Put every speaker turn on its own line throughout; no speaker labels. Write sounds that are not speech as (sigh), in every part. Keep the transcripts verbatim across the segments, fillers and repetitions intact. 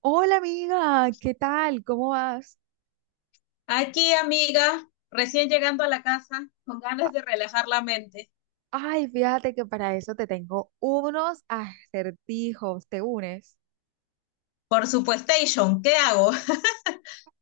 Hola amiga, ¿qué tal? ¿Cómo vas?
Aquí, amiga, recién llegando a la casa, con
A-
ganas de relajar la mente.
Ay, fíjate que para eso te tengo unos acertijos, ¿te unes?
Por supuestation, ¿qué hago? (laughs)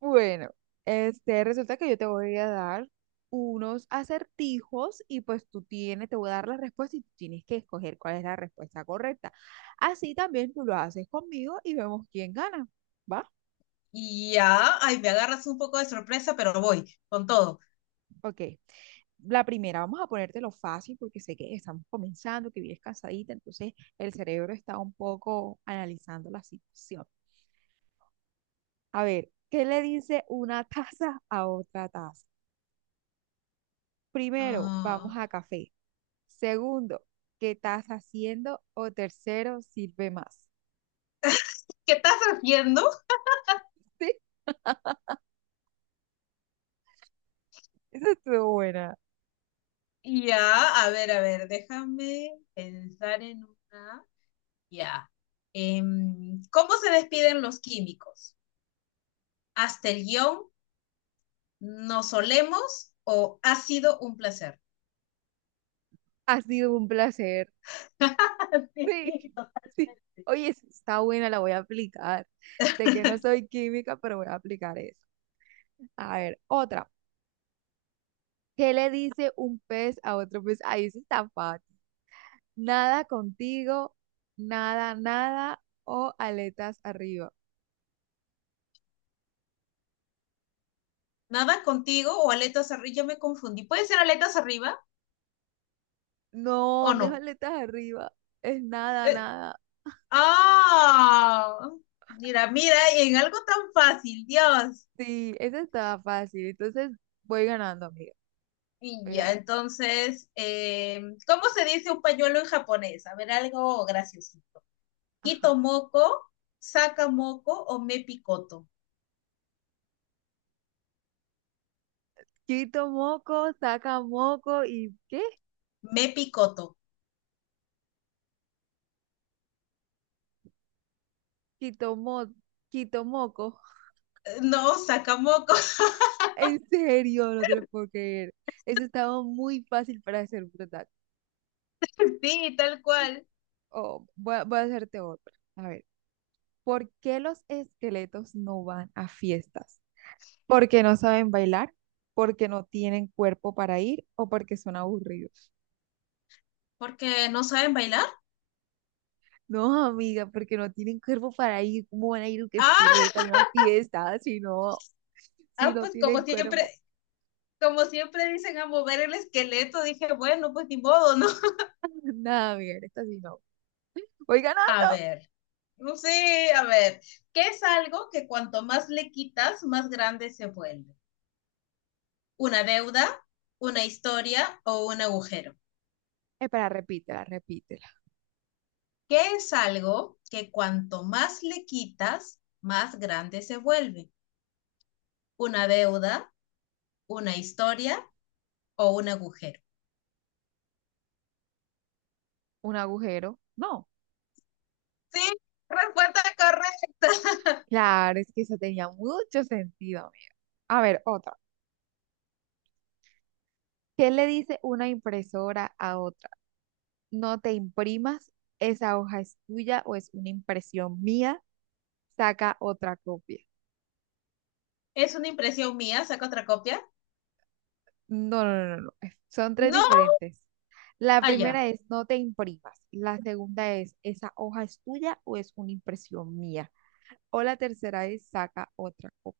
Bueno, este, resulta que yo te voy a dar unos acertijos y pues tú tienes, te voy a dar la respuesta y tú tienes que escoger cuál es la respuesta correcta. Así también tú lo haces conmigo y vemos quién gana, ¿va?
Y ya, ay, me agarras un poco de sorpresa, pero voy, con todo.
Ok. La primera, vamos a ponértelo fácil porque sé que estamos comenzando, que vienes cansadita, entonces el cerebro está un poco analizando la situación. A ver, ¿qué le dice una (laughs) taza a otra taza? Primero, vamos
Ah,
a café. Segundo, ¿qué estás haciendo? O tercero, sirve más.
¿qué estás haciendo?
(laughs) Sí, esa estuvo buena.
Y ya, a ver, a ver, déjame pensar en una. Ya. Em, ¿cómo se despiden los químicos? ¿Hasta el guión? ¿Nos solemos o ha sido un placer?
Ha sido un placer. Sí, (laughs)
(laughs)
sí. Oye, esa está buena, la voy a aplicar. Sé que no soy química, pero voy a aplicar eso. A ver, otra. ¿Qué le dice un pez a otro pez? Ahí sí está fácil. Nada contigo, nada, nada o aletas arriba.
¿Nadan contigo o aletas arriba? Ya me confundí. ¿Puede ser aletas arriba
No,
o
no es
no?
aletas arriba, es nada,
Eh,
nada.
ah, mira, mira, en algo tan fácil, Dios.
Sí, eso estaba fácil. Entonces voy ganando, amiga.
Y
Voy
ya,
ganando.
entonces, eh, ¿cómo se dice un pañuelo en japonés? A ver, algo graciosito.
Ajá.
Quito moco, saca moco o me picoto.
Quito moco, saca moco y ¿qué?
Me picoto.
Quito mo, quito moco. (laughs)
Eh, No, saca moco.
En serio, no te lo puedo creer. Eso estaba muy fácil para ser verdad.
(laughs) Sí, tal cual.
Oh, voy a, voy a hacerte otra. A ver. ¿Por qué los esqueletos no van a fiestas? ¿Porque no saben bailar? ¿Porque no tienen cuerpo para ir? ¿O porque son aburridos?
Porque no saben bailar.
No, amiga, porque no tienen cuerpo para ir. ¿Cómo van a ir un
Ah,
esqueleto a una fiesta si no, si
ah,
no
pues como
tienen
siempre,
cuerpo?
como siempre dicen a mover el esqueleto, dije, bueno, pues ni modo, ¿no?
(laughs) Nada, amiga, en esta sí no. Voy
A
ganando.
ver, no sé, a ver, ¿qué es algo que cuanto más le quitas, más grande se vuelve? ¿Una deuda, una historia o un agujero?
Espera, repítela, repítela.
¿Qué es algo que cuanto más le quitas, más grande se vuelve? ¿Una deuda, una historia o un agujero?
¿Un agujero? No.
Sí, respuesta correcta.
Claro, es que eso tenía mucho sentido, amiga. A ver, otra. ¿Qué le dice una impresora a otra? No te imprimas, esa hoja es tuya o es una impresión mía, saca otra copia.
(laughs) ¿Es una impresión mía? ¿Saco otra copia?
No, no, no, no, no, es- son tres
No,
diferentes. La
allá.
primera es no te imprimas, la segunda es esa hoja es tuya o es una impresión mía, o la tercera es saca otra copia.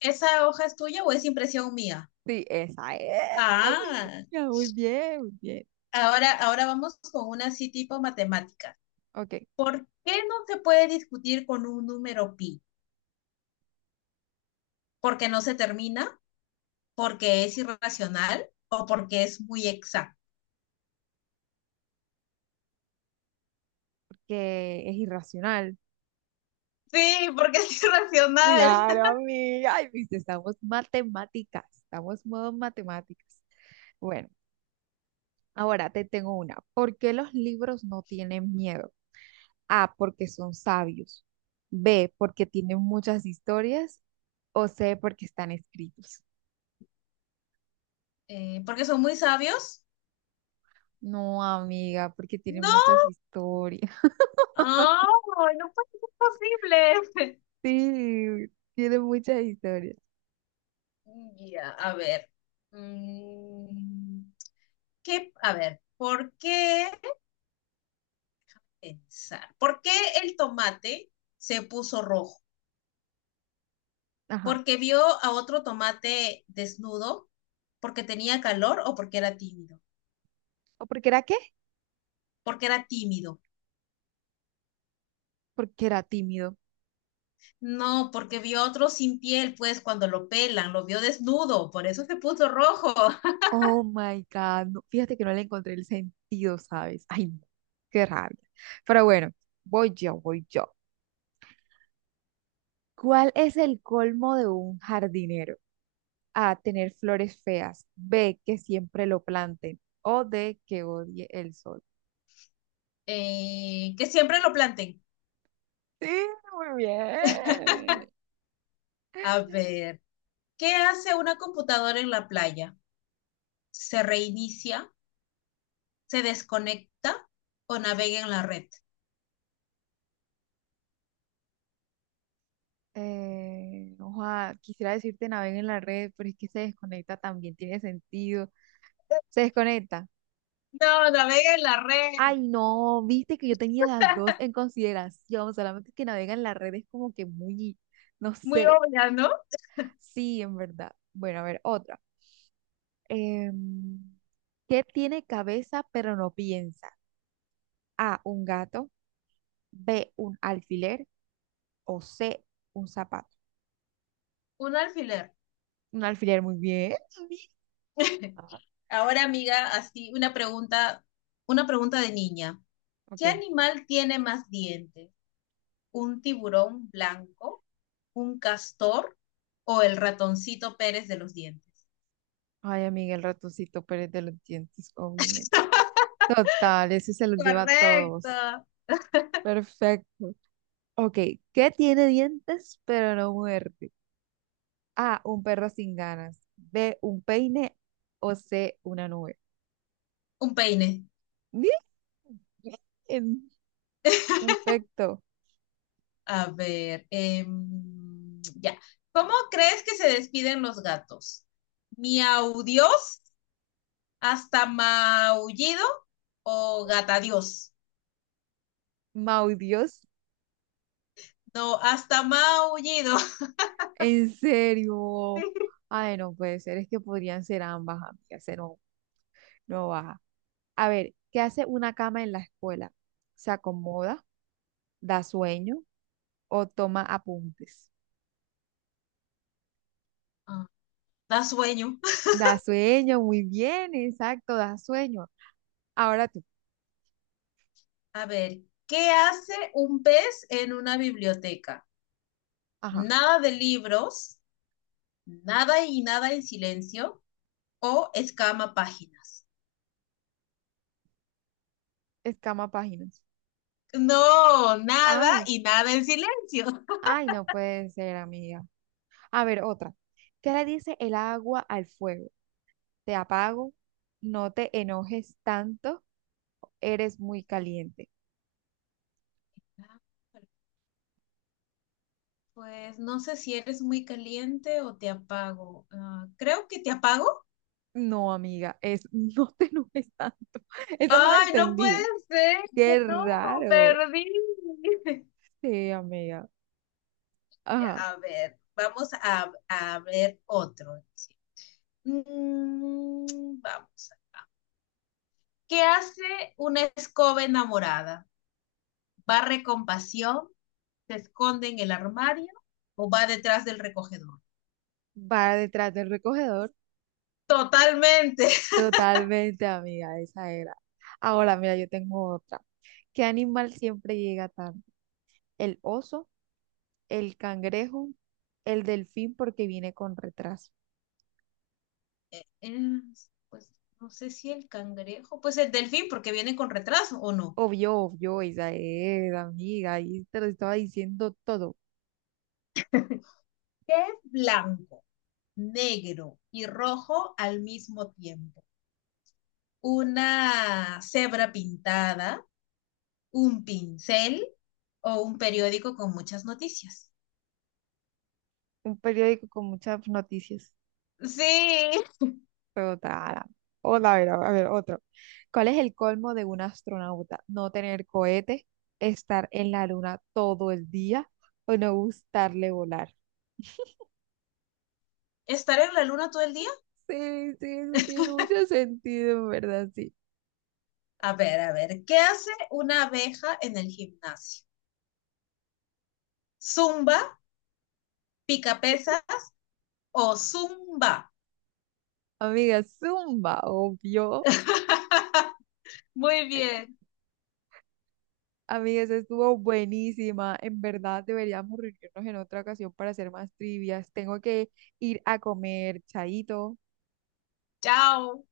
¿Esa hoja es tuya o es impresión mía?
Sí, esa es,
Ah,
amiga, muy bien, muy bien.
ahora, ahora vamos con una así tipo matemática.
Ok,
¿Por qué no se puede discutir con un número pi? ¿Porque no se termina? ¿Porque es irracional? ¿O porque es muy exacto?
porque es irracional.
Sí, porque es (laughs) irracional.
Claro, amiga, ay, viste, estamos matemáticas, estamos modo matemáticas. Bueno. Ahora te tengo una. ¿Por qué los libros no tienen miedo? A, porque son sabios. B, porque tienen muchas historias. O C, porque están escritos.
Eh, ¿porque son muy sabios?
No, amiga, porque tienen
No.
muchas historias. (laughs)
Ah, no puede ser posible. (laughs)
Sí, tienen muchas historias.
Ya, a ver. Mm, ¿qué? A ver, ¿por qué pensar? ¿Por qué el tomate se puso rojo?
Ajá.
¿Porque vio a otro tomate desnudo? ¿Porque tenía calor o porque era tímido?
¿O porque era qué?
Porque era tímido.
Porque era tímido.
No, porque vio a otro sin piel, pues cuando lo pelan, lo vio desnudo, por eso se puso rojo. (laughs)
Oh my God. No, fíjate que no le encontré el sentido, ¿sabes? Ay, no, qué rabia. Pero bueno, voy yo, voy yo. ¿Cuál es el colmo de un jardinero? A, tener flores feas. B, que siempre lo planten. O D, que odie el sol.
Eh, que siempre lo planten.
Sí, muy bien.
A ver, ¿qué hace una computadora en la playa? ¿Se reinicia? ¿Se desconecta? ¿O navega en la red?
Eh, ojalá, quisiera decirte naveguen en la red, pero es que se desconecta también, tiene sentido. Se desconecta.
No, navega en la red.
Ay, no, viste que yo tenía las dos en consideración, solamente que navega en la red es como que muy, no
Muy
sé.
obvia, ¿no?
Sí, en verdad. Bueno, a ver, otra. Em, ¿qué tiene cabeza pero no piensa? A, un gato. B, un alfiler o C, un zapato.
Un alfiler.
Un alfiler, muy bien. Amiga.
(laughs) Ahora, amiga, así una pregunta, una pregunta de niña. ¿Qué
Ok.
animal tiene más dientes? ¿Un tiburón blanco, un castor o el ratoncito Pérez de los dientes?
Ay, amiga, el ratoncito Pérez de los dientes, obviamente. Total, ese se los lleva a todos.
Correcto.
Perfecto. Ok, ¿qué tiene dientes pero no muerde? A, un perro sin ganas. B, un peine o C, una nube.
Un peine.
Bien, bien. Perfecto.
A ver, em, ya. ¿Cómo crees que se despiden los gatos? ¿Miau Dios? ¿Hasta maullido o gata Dios?
Mau Dios,
No, hasta maullido.
en serio. Ay, no puede ser, es que podrían ser ambas, amigas. Se nos no baja. A ver, ¿qué hace una cama en la escuela? ¿Se acomoda? ¿Da sueño? ¿O toma apuntes?
(laughs) Da sueño.
Da sueño, muy bien, exacto, da sueño. Ahora tú,
A ver, ¿qué hace un pez en una biblioteca?
ajá,
Nada de libros, nada y nada en silencio o escama páginas.
escama páginas.
No, nada
Ay,
y nada en silencio.
ay, no puede ser, amiga. A ver, otra. ¿Qué le dice el agua al fuego? ¿Te apago? ¿No te enojes tanto? ¿Eres muy caliente?
Pues no sé si eres muy caliente o te apago. Ah, creo que te apago.
No, amiga, es (laughs) no te enojes tanto. (laughs) Esa no la
Ay, no puede
entendí.
ser.
Qué
No,
raro.
perdí. (laughs)
Sí, amiga. Ajá.
A ver, vamos a, a ver otro. Mm, vamos. ¿Qué hace una escoba enamorada? ¿Barre con pasión? ¿Se esconde en el armario? ¿O va detrás del recogedor?
Va detrás del recogedor.
Totalmente. (laughs)
Totalmente, amiga, esa era. Ahora, mira, yo tengo otra. ¿Qué animal siempre llega tarde? ¿El oso, el cangrejo, el delfín porque viene con retraso?
Eh, pues no sé si el cangrejo, pues el delfín, porque viene con retraso o no.
Obvio, obvio, esa es, amiga. Ahí te lo estaba diciendo todo.
¿Qué es blanco, negro y rojo al mismo tiempo? ¿Una cebra pintada? ¿Un pincel? ¿O un periódico con muchas noticias?
Un periódico con muchas noticias.
Sí.
Total. Hola, a ver, a ver, otro. ¿Cuál es el colmo de un astronauta? ¿No tener cohete, estar en la luna todo el día o no gustarle volar?
¿Estar en la luna todo el día?
Sí, sí, eso tiene mucho sentido, en verdad, sí.
A ver, a ver, ¿qué hace una abeja en el gimnasio? ¿Zumba, pica pesa o zumba?
Amiga, zumba, obvio.
(laughs) Muy
Amigas,
bien,
estuvo buenísima. En verdad, deberíamos reunirnos en otra ocasión para hacer más trivias. Tengo que ir a comer, chaito.
chao.